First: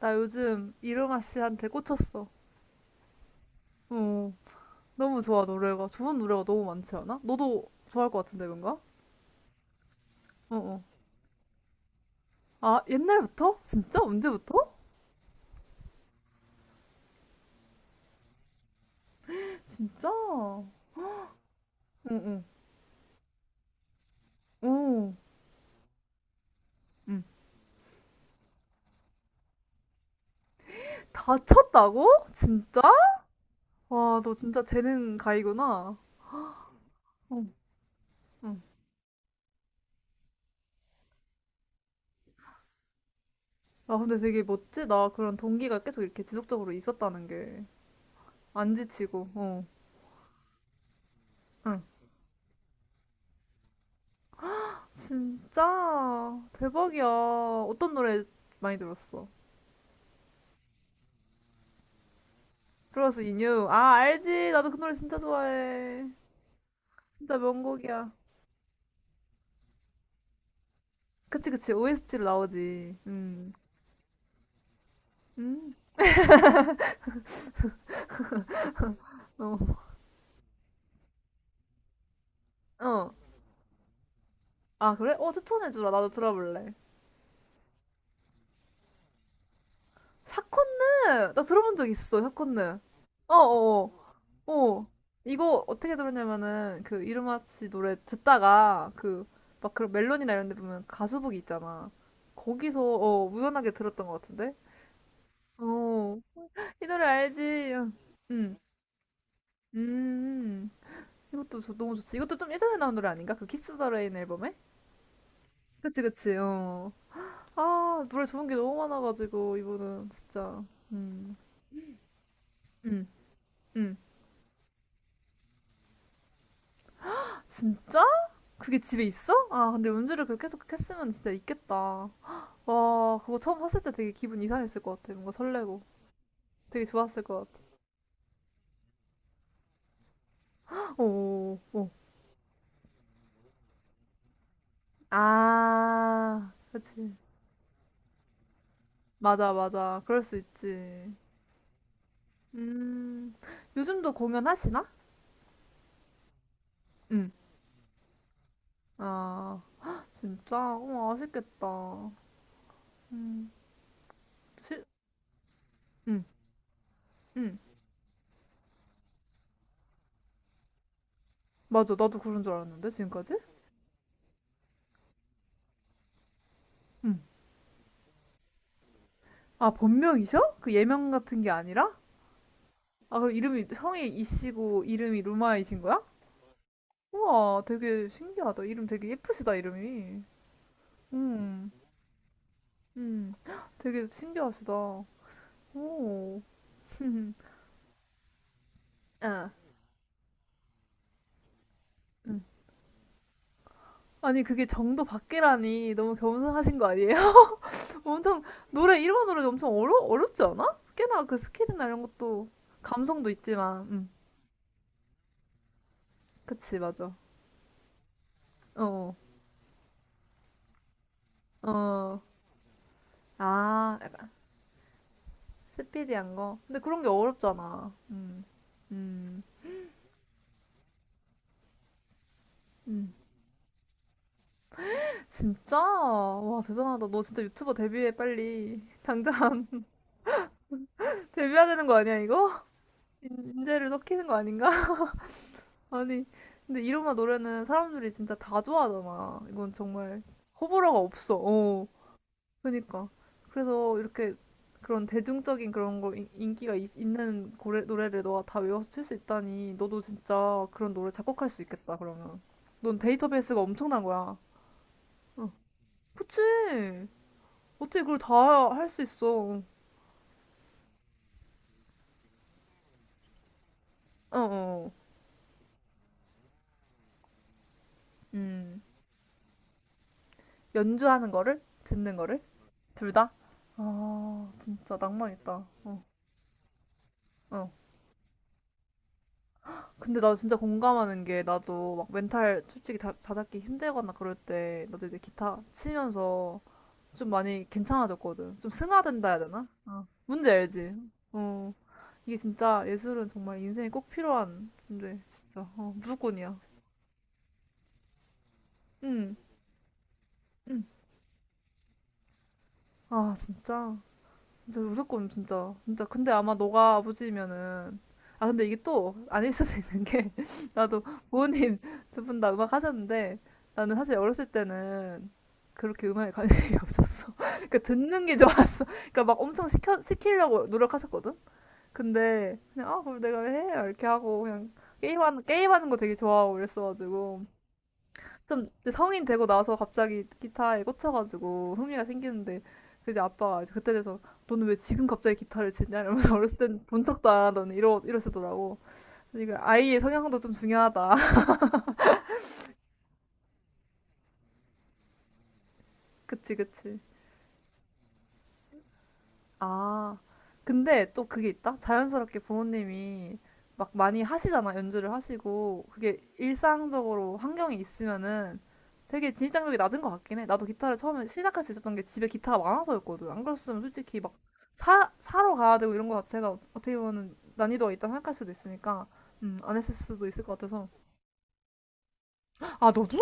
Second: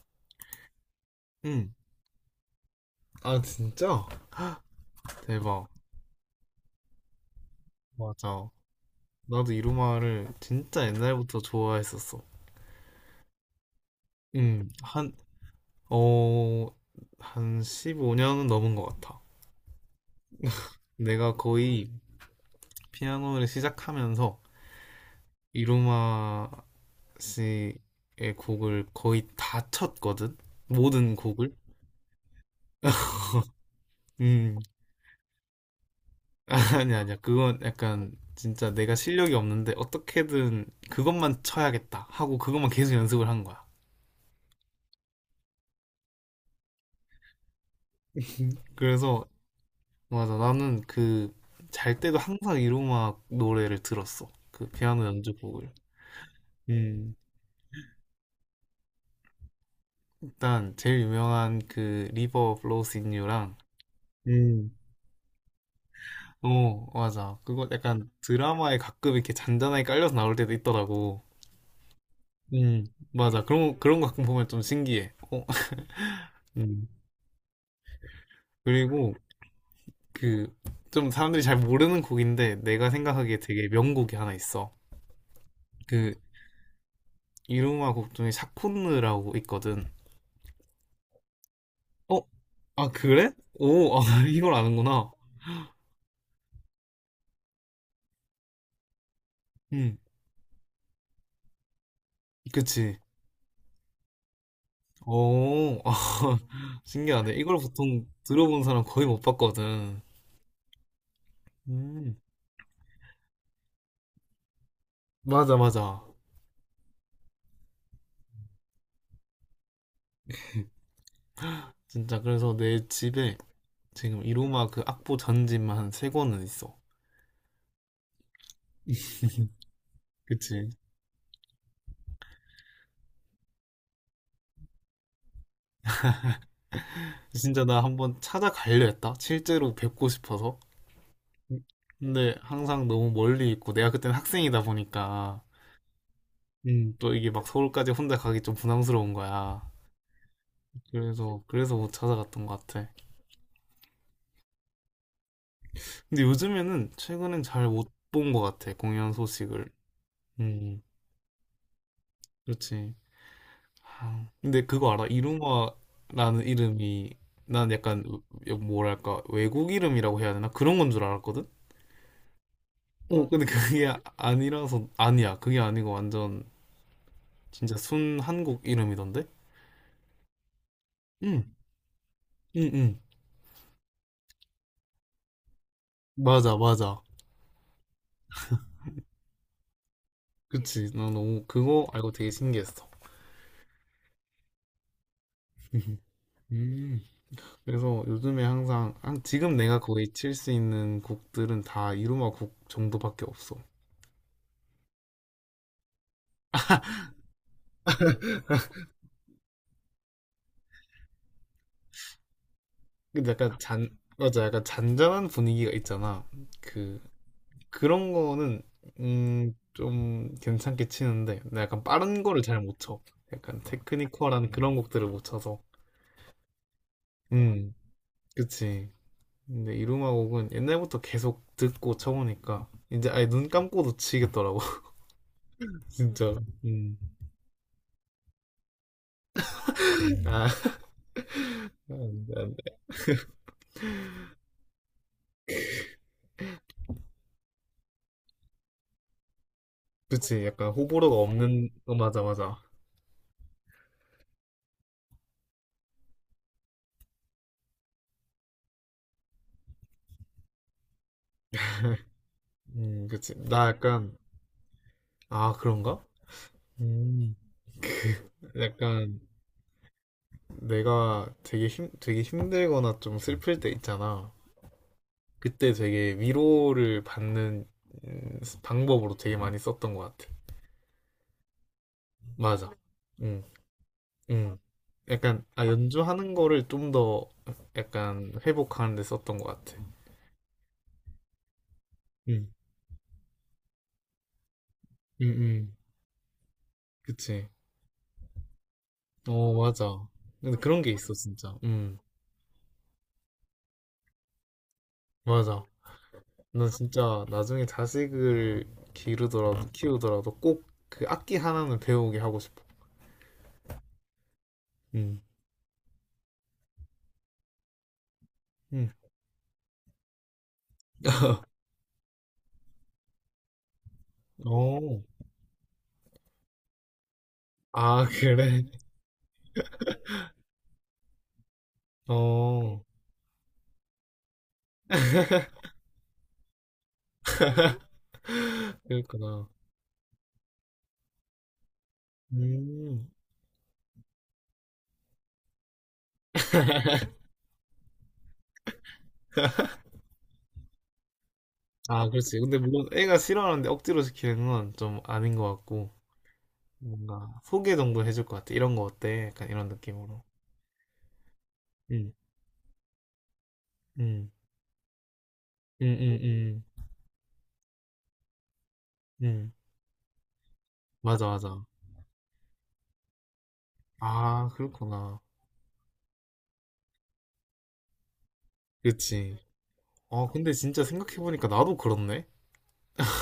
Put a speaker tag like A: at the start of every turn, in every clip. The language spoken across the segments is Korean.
A: 나 요즘 이루마 씨한테
B: 응.
A: 꽂혔어.
B: 아, 진짜?
A: 어, 너무 좋아,
B: 대박.
A: 노래가. 좋은 노래가 너무 많지 않아? 너도 좋아할 것 같은데,
B: 맞아.
A: 뭔가?
B: 나도 이루마를
A: 어, 어.
B: 진짜 옛날부터 좋아했었어.
A: 아, 옛날부터? 진짜? 언제부터?
B: 응. 어, 한 15년은 넘은 것 같아.
A: 진짜? 응,
B: 내가 거의
A: 응.
B: 피아노를 시작하면서
A: 오,
B: 이루마
A: 응.
B: 씨의 곡을 거의 다 쳤거든? 모든 곡을?
A: 다쳤다고? 진짜? 와, 너
B: 음,
A: 진짜 재능 가이구나.
B: 아니, 아니야.
A: 응,
B: 그건 약간
A: 응.
B: 진짜 내가 실력이 없는데 어떻게든 그것만 쳐야겠다 하고 그것만 계속 연습을 한 거야.
A: 아, 근데 되게 멋지다. 그런 동기가 계속 이렇게 지속적으로 있었다는 게. 안
B: 그래서
A: 지치고, 어.
B: 맞아. 나는 그,
A: 응.
B: 잘 때도 항상 이로마 노래를 들었어. 그 피아노 연주곡을.
A: 진짜 대박이야.
B: 음,
A: 어떤 노래 많이 들었어?
B: 일단, 제일 유명한 그, 리버 플로우스 인
A: 플러스
B: 유랑,
A: 인유. 아, 알지. 나도
B: 음,
A: 그 노래 진짜 좋아해.
B: 어,
A: 진짜
B: 맞아. 그거 약간
A: 명곡이야.
B: 드라마에 가끔 이렇게 잔잔하게 깔려서 나올 때도 있더라고.
A: 그치, 그치. OST로
B: 음,
A: 나오지.
B: 맞아.
A: 음.
B: 그런, 그런 거 가끔 보면 좀 신기해. 어.
A: 음.
B: 음, 그리고
A: 어.
B: 그, 좀 사람들이 잘 모르는 곡인데, 내가
A: 어.
B: 생각하기에 되게 명곡이 하나 있어.
A: 아, 그래? 어, 추천해주라. 나도
B: 그,
A: 들어볼래.
B: 이루마 곡 중에 샤콘느라고 있거든.
A: 샤콘느! 나 들어본 적 있어,
B: 어?
A: 샤콘느.
B: 아, 그래?
A: 어, 어,
B: 오, 아,
A: 어.
B: 이걸
A: 어.
B: 아는구나.
A: 이거 어떻게 들었냐면은, 그, 이루마치 노래 듣다가, 그, 막 그런
B: 음,
A: 멜론이나 이런 데 보면 가수북이 있잖아. 거기서,
B: 그치.
A: 어, 우연하게 들었던 것 같은데?
B: 오, 아,
A: 어. 이 노래
B: 신기하네.
A: 알지?
B: 이걸
A: 응.
B: 보통
A: 음.
B: 들어본 사람 거의 못 봤거든.
A: 음. 이것도 너무
B: 음,
A: 좋지. 이것도 좀 예전에 나온 노래 아닌가? 그 키스 더 레인 앨범에?
B: 맞아, 맞아.
A: 그치, 그치, 어. 아, 노래 좋은 게 너무 많아가지고, 이분은 진짜. 음.
B: 진짜, 그래서 내
A: 음.
B: 집에
A: 음.
B: 지금 이로마 그 악보 전집만 한 3권은 있어.
A: 진짜? 그게 집에 있어? 아, 근데 연주를 그렇게
B: 그치.
A: 계속 했으면 진짜 있겠다. 와, 그거 처음 샀을 때 되게 기분 이상했을 것 같아. 뭔가 설레고. 되게 좋았을 것 같아.
B: 진짜 나 한번 찾아가려 했다. 실제로 뵙고 싶어서.
A: 오, 오.
B: 근데 항상 너무 멀리 있고, 내가 그때는 학생이다 보니까,
A: 아, 그치.
B: 또 이게 막 서울까지 혼자 가기 좀 부담스러운
A: 맞아,
B: 거야.
A: 맞아. 그럴 수 있지.
B: 그래서 못 찾아갔던 것 같아.
A: 음. 요즘도 공연하시나?
B: 근데 요즘에는
A: 응.
B: 최근엔 잘 못 본 것 같아 공연
A: 아,
B: 소식을.
A: 진짜?
B: 음,
A: 어, 아쉽겠다.
B: 그렇지.
A: 음,
B: 아, 근데
A: 실,
B: 그거 알아?
A: 음,
B: 이루마라는 이름이
A: 음.
B: 난 약간 뭐랄까 외국 이름이라고 해야 되나 그런 건 줄 알았거든.
A: 맞아. 나도 그런 줄 알았는데,
B: 어,
A: 지금까지?
B: 근데 그게 아니라서 아니야. 그게 아니고 완전
A: 음.
B: 진짜 순 한국 이름이던데.
A: 아, 본명이셔? 그 예명 같은
B: 응,
A: 게 아니라?
B: 응, 응.
A: 아, 그럼 이름이, 성이 이씨고, 이름이 루마이신 거야?
B: 맞아, 맞아.
A: 우와, 되게 신기하다. 이름 되게 예쁘시다, 이름이.
B: 그치. 나 너무
A: 음,
B: 그거 알고 되게 신기했어.
A: 음. 되게 신기하시다. 오.
B: 음. 그래서 요즘에 항상
A: 아,
B: 지금 내가 거의 칠 수 있는 곡들은 다 이루마
A: 음.
B: 곡 정도밖에 없어.
A: 아니, 그게 정도 밖이라니. 너무 겸손하신 거 아니에요? 엄청 노래 일본 노래 엄청 어려 어렵지 않아? 꽤나 그 스킬이나 이런 것도 감성도
B: 근데 약간
A: 있지만,
B: 잔 맞아, 약간 잔잔한 분위기가 있잖아.
A: 그치
B: 그
A: 맞아.
B: 그런 거는
A: 어,
B: 좀 괜찮게 치는데 나 약간
A: 어,
B: 빠른 거를 잘 못 쳐. 약간
A: 아, 약간
B: 테크니컬한 그런 곡들을 못 쳐서.
A: 스피디한 거. 근데 그런 게
B: 음,
A: 어렵잖아.
B: 그치.
A: 음,
B: 근데 이루마 곡은 옛날부터 계속 듣고 쳐보니까 이제
A: 음.
B: 아예 눈 감고도 치겠더라고.
A: 진짜?
B: 진짜.
A: 와
B: 음.
A: 대단하다. 너 진짜 유튜버 데뷔해 빨리. 당장
B: 아,
A: 데뷔해야 되는
B: 아,
A: 거 아니야 이거?
B: 아.
A: 인재를 섞이는 거 아닌가? 아니, 근데 이로마 노래는 사람들이 진짜 다 좋아하잖아. 이건 정말
B: 그치, 약간
A: 호불호가
B: 호불호가
A: 없어.
B: 없는,
A: 어.
B: 어, 맞아, 맞아.
A: 그러니까 그래서 이렇게 그런 대중적인 그런 거 인기가 있, 는 고래, 노래를 너가 다 외워서 칠 수 있다니 너도 진짜 그런 노래 작곡할 수 있겠다 그러면 넌
B: 그치.
A: 데이터베이스가
B: 나
A: 엄청난
B: 약간,
A: 거야. 어.
B: 아, 그런가?
A: 그치.
B: 음,
A: 어떻게 그걸 다 할 수
B: 약간,
A: 있어?
B: 내가 되게 되게 힘들거나 좀 슬플 때 있잖아.
A: 어어.
B: 그때 되게 위로를 받는
A: 음.
B: 방법으로 되게 많이 썼던 것 같아.
A: 연주하는 거를 듣는 거를
B: 맞아.
A: 둘 다?
B: 음,
A: 아
B: 음.
A: 진짜 낭만
B: 약간,
A: 있다.
B: 아,
A: 어.
B: 연주하는 거를 좀 더
A: 어.
B: 약간 회복하는 데 썼던 것 같아.
A: 근데 나 진짜 공감하는 게 나도 막
B: 음,
A: 멘탈 솔직히 다잡기 힘들거나 그럴 때 나도 이제
B: 음,
A: 기타
B: 음.
A: 치면서 좀
B: 그치.
A: 많이 괜찮아졌거든. 좀 승화된다 해야
B: 어,
A: 되나? 어.
B: 맞아.
A: 문제
B: 근데 그런 게
A: 알지?
B: 있어, 진짜.
A: 어. 이게 진짜 예술은 정말 인생에 꼭 필요한 존재. 진짜.
B: 맞아.
A: 어, 무조건이야.
B: 너 진짜 나중에 자식을
A: 응.
B: 기르더라도 키우더라도 꼭
A: 응.
B: 그 악기 하나는 배우게 하고 싶어.
A: 아, 진짜. 진짜
B: 응.
A: 무조건 진짜. 진짜. 근데 아마 너가 아버지면은, 아, 근데 이게
B: 응.
A: 또 아닐 수도 있는 게 나도 부모님 두 분 다 음악 하셨는데 나는 사실 어렸을
B: 어.
A: 때는 그렇게 음악에 관심이 없었어. 그러니까
B: 아,
A: 듣는 게
B: 그래.
A: 좋았어. 그러니까 막 엄청 시키려고 노력하셨거든. 근데
B: 어.
A: 그냥 아 그걸 내가 왜 해? 이렇게 하고 그냥 게임하는 거 되게 좋아하고 그랬어가지고 좀 이제
B: 그렇구
A: 성인
B: 나
A: 되고 나서 갑자기 기타에 꽂혀가지고 흥미가 생기는데
B: 음.
A: 그 이제 아빠가 이제 그때 돼서 너는 왜 지금 갑자기 기타를 치냐 이러면서 어렸을 땐 본 척도 안 하더니 이러시더라고. 그러니까 아이의 성향도 좀 중요하다.
B: 아, 그렇지. 근데 물론 애가 싫어하는데 억지로 시키는 건 좀 아닌 것 같고,
A: 그치 그치.
B: 뭔가 소개 정도 해줄 것 같아. 이런 거 어때? 약간 이런
A: 아,
B: 느낌으로.
A: 근데 또 그게 있다?
B: 응,
A: 자연스럽게 부모님이 막 많이
B: 응,
A: 하시잖아, 연주를 하시고.
B: 응,
A: 그게
B: 응, 응,
A: 일상적으로 환경에 있으면은 되게
B: 응.
A: 진입장벽이 낮은 것 같긴 해. 나도 기타를 처음에
B: 맞아,
A: 시작할
B: 맞아.
A: 수 있었던 게 집에 기타가 많아서였거든. 안 그랬으면 솔직히 막
B: 아, 그렇구나.
A: 사러 가야 되고 이런 거 자체가 어떻게 보면 난이도가 있다 생각할 수도 있으니까,
B: 그치.
A: 안 했을 수도
B: 아,
A: 있을 것
B: 근데 진짜
A: 같아서.
B: 생각해보니까 나도 그렇네.
A: 아, 너도?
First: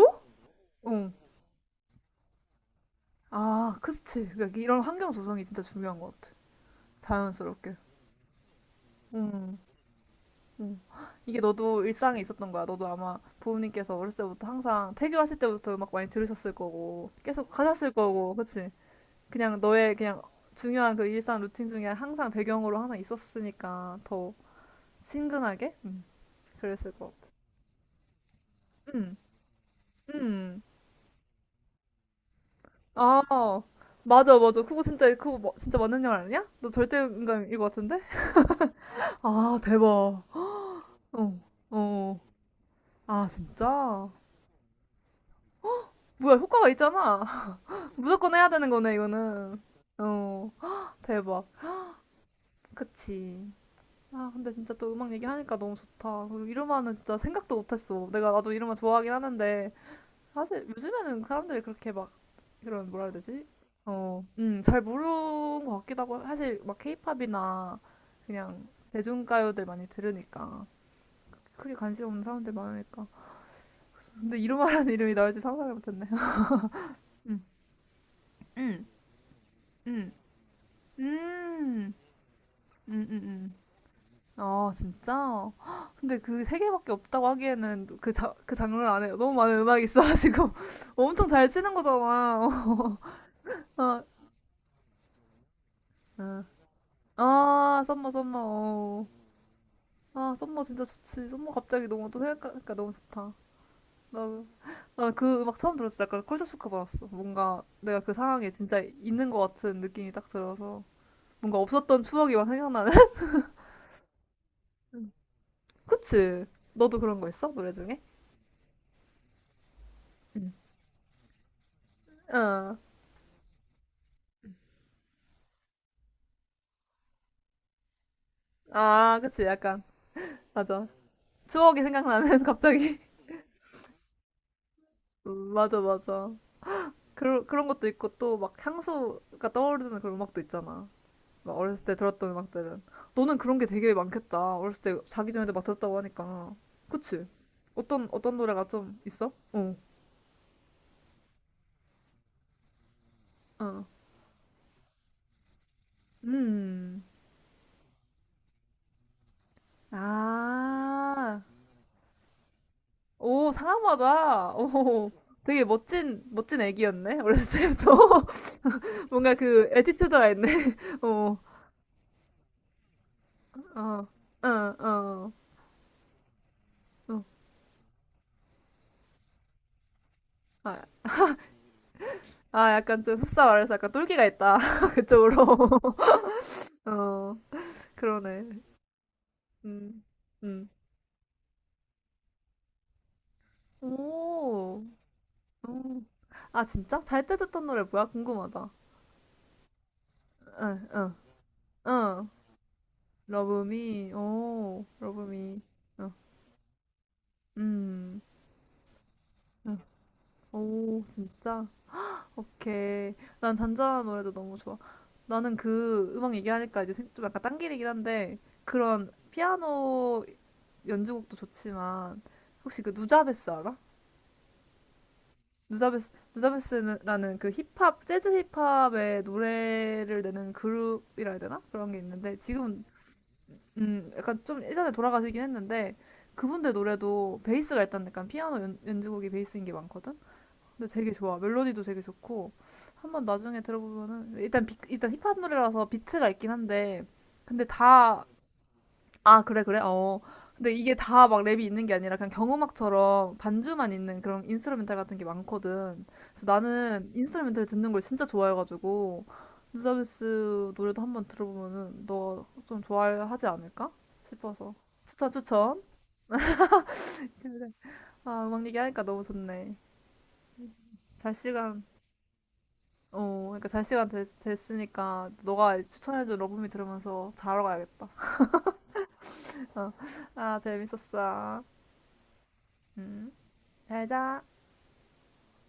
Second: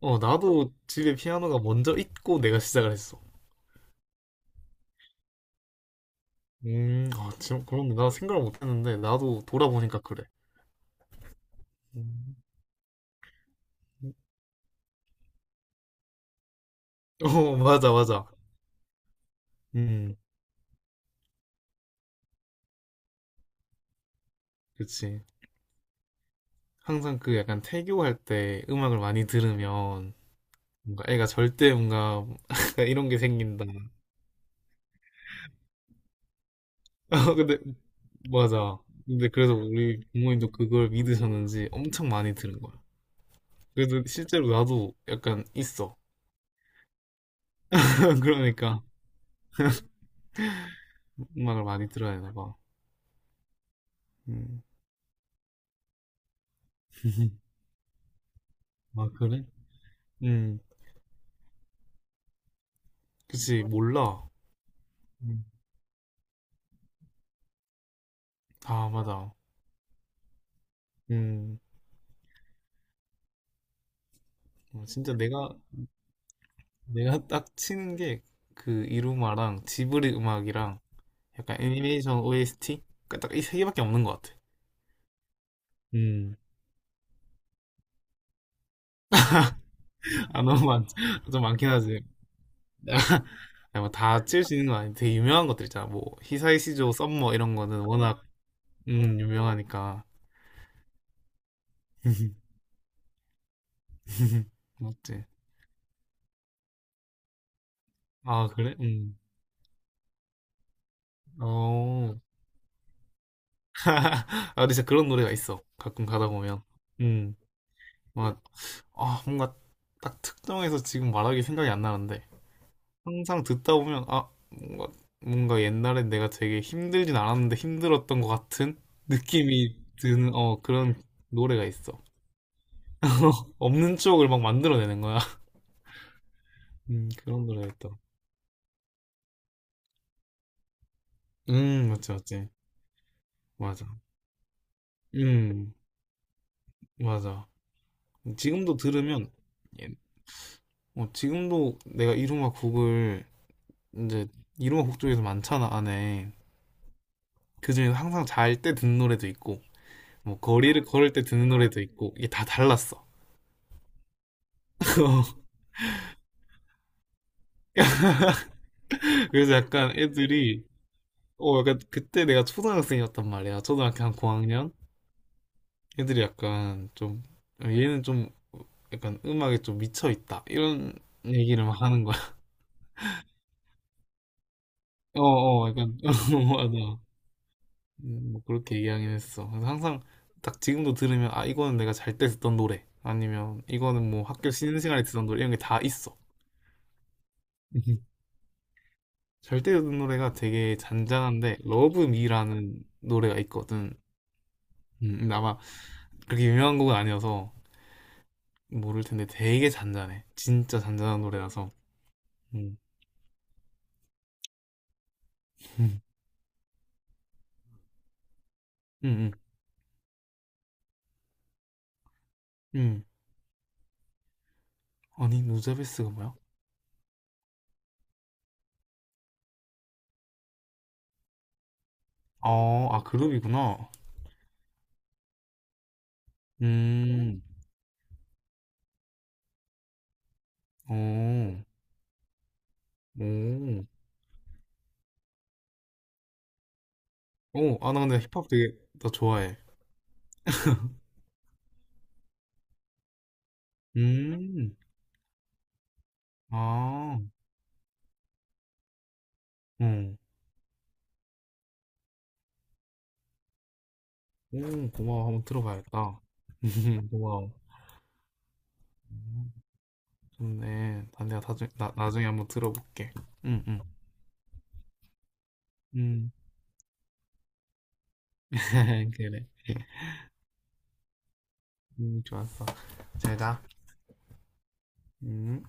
B: 어, 나도
A: 응.
B: 집에 피아노가 먼저 있고 내가 시작을 했어.
A: 아, 그치. 그러니까 이런 환경 조성이 진짜 중요한 것 같아.
B: 아, 지금
A: 자연스럽게.
B: 그런데 나 생각을 못했는데 나도
A: 응.
B: 돌아보니까 그래.
A: 음. 이게 너도 일상에
B: 음.
A: 있었던 거야. 너도 아마 부모님께서 어렸을 때부터 항상 태교하실 때부터 음악 많이 들으셨을 거고,
B: 어,
A: 계속 하셨을
B: 맞아, 맞아.
A: 거고, 그치? 그냥 너의
B: 음,
A: 그냥 중요한 그 일상 루틴 중에 항상 배경으로 항상 있었으니까 더
B: 그치.
A: 친근하게? 그랬을 것
B: 항상
A: 같아.
B: 그 약간 태교할 때 음악을
A: 음,
B: 많이 들으면
A: 음.
B: 뭔가 애가 절대 뭔가 약간 이런 게
A: 아,
B: 생긴다.
A: 맞아, 맞아. 그거 진짜, 진짜 맞는 말 아니야? 너 절대
B: 아,
A: 음감일
B: 근데
A: 것 같은데?
B: 맞아. 근데 그래서
A: 아, 대박.
B: 우리 부모님도 그걸
A: 어,
B: 믿으셨는지 엄청
A: 어.
B: 많이 들은 거야.
A: 아,
B: 그래서
A: 진짜?
B: 실제로 나도 약간 있어.
A: 뭐야, 효과가 있잖아. 무조건 해야 되는
B: 그러니까
A: 거네, 이거는. 어, 헉, 대박.
B: 음악을 많이 들어야 되나 봐.
A: 그치. 아, 근데
B: 음.
A: 진짜 또 음악 얘기하니까 너무 좋다. 그리고 이루마는 진짜 생각도 못했어. 내가 나도 이루마
B: 아,
A: 좋아하긴
B: 그래?
A: 하는데,
B: 음.
A: 사실 요즘에는 사람들이 그렇게 막, 이런, 뭐라 해야 되지?
B: 그치, 몰라.
A: 어, 잘
B: 음.
A: 모르는 것 같기도 하고, 사실 막 케이팝이나 그냥
B: 아, 맞아.
A: 대중가요들 많이 들으니까.
B: 음.
A: 크게 관심 없는 사람들 많으니까. 근데
B: 어,
A: 이루마라는
B: 진짜
A: 이름이 나올지
B: 내가,
A: 상상을 못했네요.
B: 내가
A: 음,
B: 딱 치는 게 그
A: 음,
B: 이루마랑
A: 음,
B: 지브리 음악이랑 약간
A: 음,
B: 애니메이션 OST?
A: 음, 음,
B: 딱 이
A: 음.
B: 3개밖에 없는 것 같아.
A: 아 진짜? 헉, 근데
B: 음,
A: 그 세 개밖에 없다고 하기에는 그, 자, 그 장르 안에 너무 많은 음악이
B: 아,
A: 있어가지고
B: 너무
A: 엄청
B: 좀
A: 잘
B: 많긴
A: 치는
B: 하지.
A: 거잖아.
B: 뭐
A: 아,
B: 다 치울 수 있는 건 아닌데 되게 유명한 것들 있잖아. 뭐,
A: 응.
B: 히사이시조, 썸머 이런 거는
A: 아, 썸머
B: 워낙,
A: 썸머. 어.
B: 유명하니까.
A: 아, 썸머 진짜 좋지. 썸머 갑자기 너무 또 생각하니까 너무 좋다. 나,
B: 맞지?
A: 나그 음악 처음 들었을 때 약간 컬처 쇼크 받았어. 뭔가 내가 그
B: 아,
A: 상황에
B: 그래?
A: 진짜
B: 음.
A: 있는 것 같은 느낌이 딱 들어서 뭔가 없었던
B: 어,
A: 추억이 막 생각나는.
B: 아, 근데 진짜 그런 노래가 있어. 가끔 가다
A: 그치?
B: 보면.
A: 너도 그런 거
B: 음,
A: 있어? 노래 중에?
B: 뭔가, 아, 뭔가 딱 특정해서 지금 말하기 생각이 안 나는데.
A: 응.
B: 항상 듣다 보면, 아, 뭔가, 옛날에 내가 되게 힘들진 않았는데 힘들었던 것 같은
A: 아, 그치.
B: 느낌이
A: 약간
B: 드는, 어,
A: 맞아.
B: 그런 노래가
A: 추억이
B: 있어.
A: 생각나는 갑자기
B: 없는 추억을 막 만들어내는 거야.
A: 맞아 맞아. 그런
B: 그런 노래가
A: 그런 것도
B: 있다.
A: 있고 또 막 향수가 떠오르는 그런 음악도 있잖아. 막 어렸을 때
B: 맞지,
A: 들었던
B: 맞지.
A: 음악들은 너는 그런 게
B: 맞아.
A: 되게 많겠다 어렸을 때 자기 전에도 막
B: 음,
A: 들었다고 하니까. 그치.
B: 맞아.
A: 어떤 노래가
B: 지금도
A: 좀
B: 들으면,
A: 있어?
B: 예, 어, 지금도 내가 이루마 곡을 이제 이루곡중에서 많잖아 안에
A: 어음아오.
B: 그중에서 항상 잘 때 듣는 노래도 있고 뭐 거리를 걸을 때 듣는 노래도 있고 이게 다 달랐어.
A: 상하마다 오. 되게 멋진 애기였네 어렸을 때부터. 뭔가
B: 그래서
A: 그
B: 약간
A: 에티튜드가 있네.
B: 애들이
A: 어어어어.
B: 어 약간 그때 내가 초등학생이었단 말이야. 초등학교 한 고학년 애들이 약간 좀 어, 얘는 좀 약간 음악에 좀 미쳐 있다
A: 아,
B: 이런 얘기를 막 하는 거야.
A: 아, 약간 좀 흡사 말해서 약간 똘끼가 있다. 그쪽으로.
B: 어어 약간 어, 맞아.
A: 어,
B: 뭐
A: 그러네.
B: 그렇게 얘기하긴 했어. 그래서
A: 음,
B: 항상 딱
A: 음.
B: 지금도 들으면 아 이거는 내가 잘 때 듣던 노래 아니면 이거는 뭐 학교 쉬는
A: 오,
B: 시간에 듣던 노래 이런 게 다
A: 음.
B: 있어.
A: 아, 진짜? 잘 때 듣던 노래 뭐야? 궁금하다.
B: 잘 때 듣는 노래가 되게
A: 응, 응,
B: 잔잔한데 러브
A: 응.
B: 미라는 노래가 있거든.
A: 러브미, 오,
B: 근데 아마
A: 러브미. 응,
B: 그렇게 유명한 곡은 아니어서
A: 음,
B: 모를 텐데 되게
A: 응.
B: 잔잔해. 진짜
A: 오,
B: 잔잔한
A: 진짜?
B: 노래라서. 음,
A: 오케이. 난 잔잔한 노래도 너무 좋아. 나는
B: 음,
A: 그 음악 얘기하니까 좀 약간 딴길이긴 한데, 그런
B: 음, 음.
A: 피아노 연주곡도 좋지만, 혹시 그
B: 음.
A: 누자베스 알아?
B: 아니
A: 누자베스.
B: 누자베스가 뭐야?
A: 누자베스라는 그 힙합 재즈 힙합의 노래를 내는 그룹이라 해야 되나? 그런 게 있는데 지금
B: 어, 아아 그룹이구나.
A: 약간 좀 예전에 돌아가시긴 했는데 그분들 노래도
B: 음,
A: 베이스가 일단 약간 피아노 연주곡이 베이스인 게 많거든. 근데 되게 좋아.
B: 오.
A: 멜로디도 되게 좋고 한번 나중에
B: 오,
A: 들어보면은 일단 일단 힙합 노래라서 비트가 있긴 한데 근데
B: 오, 아 나 근데
A: 다.
B: 힙합 되게 나
A: 아,
B: 좋아해.
A: 그래, 그래? 어. 근데 이게 다 막 랩이 있는 게 아니라 그냥 경음악처럼 반주만 있는 그런
B: 음.
A: 인스트루멘탈 같은 게 많거든. 그래서 나는
B: 아.
A: 인스트루멘탈 듣는 걸 진짜 좋아해가지고,
B: 어.
A: 누자베스 노래도 한번 들어보면은 너 좀 좋아하지 않을까 싶어서.
B: 오 고마워.
A: 추천,
B: 한번
A: 추천.
B: 들어봐야겠다. 고마워.
A: 그래. 아, 음악 얘기하니까 너무
B: 음,
A: 좋네.
B: 좋네. 나
A: 잘
B: 내가 나중에,
A: 시간,
B: 나, 나중에 한번 들어볼게.
A: 어,
B: 응,
A: 그러니까
B: 응.
A: 잘 시간 됐으니까 너가
B: 음.
A: 추천해준 러브미 들으면서 자러 가야겠다.
B: 그래.
A: 어. 아, 재밌었어.
B: 좋았어.
A: 음,
B: 잘 자.
A: 잘 자.
B: 음.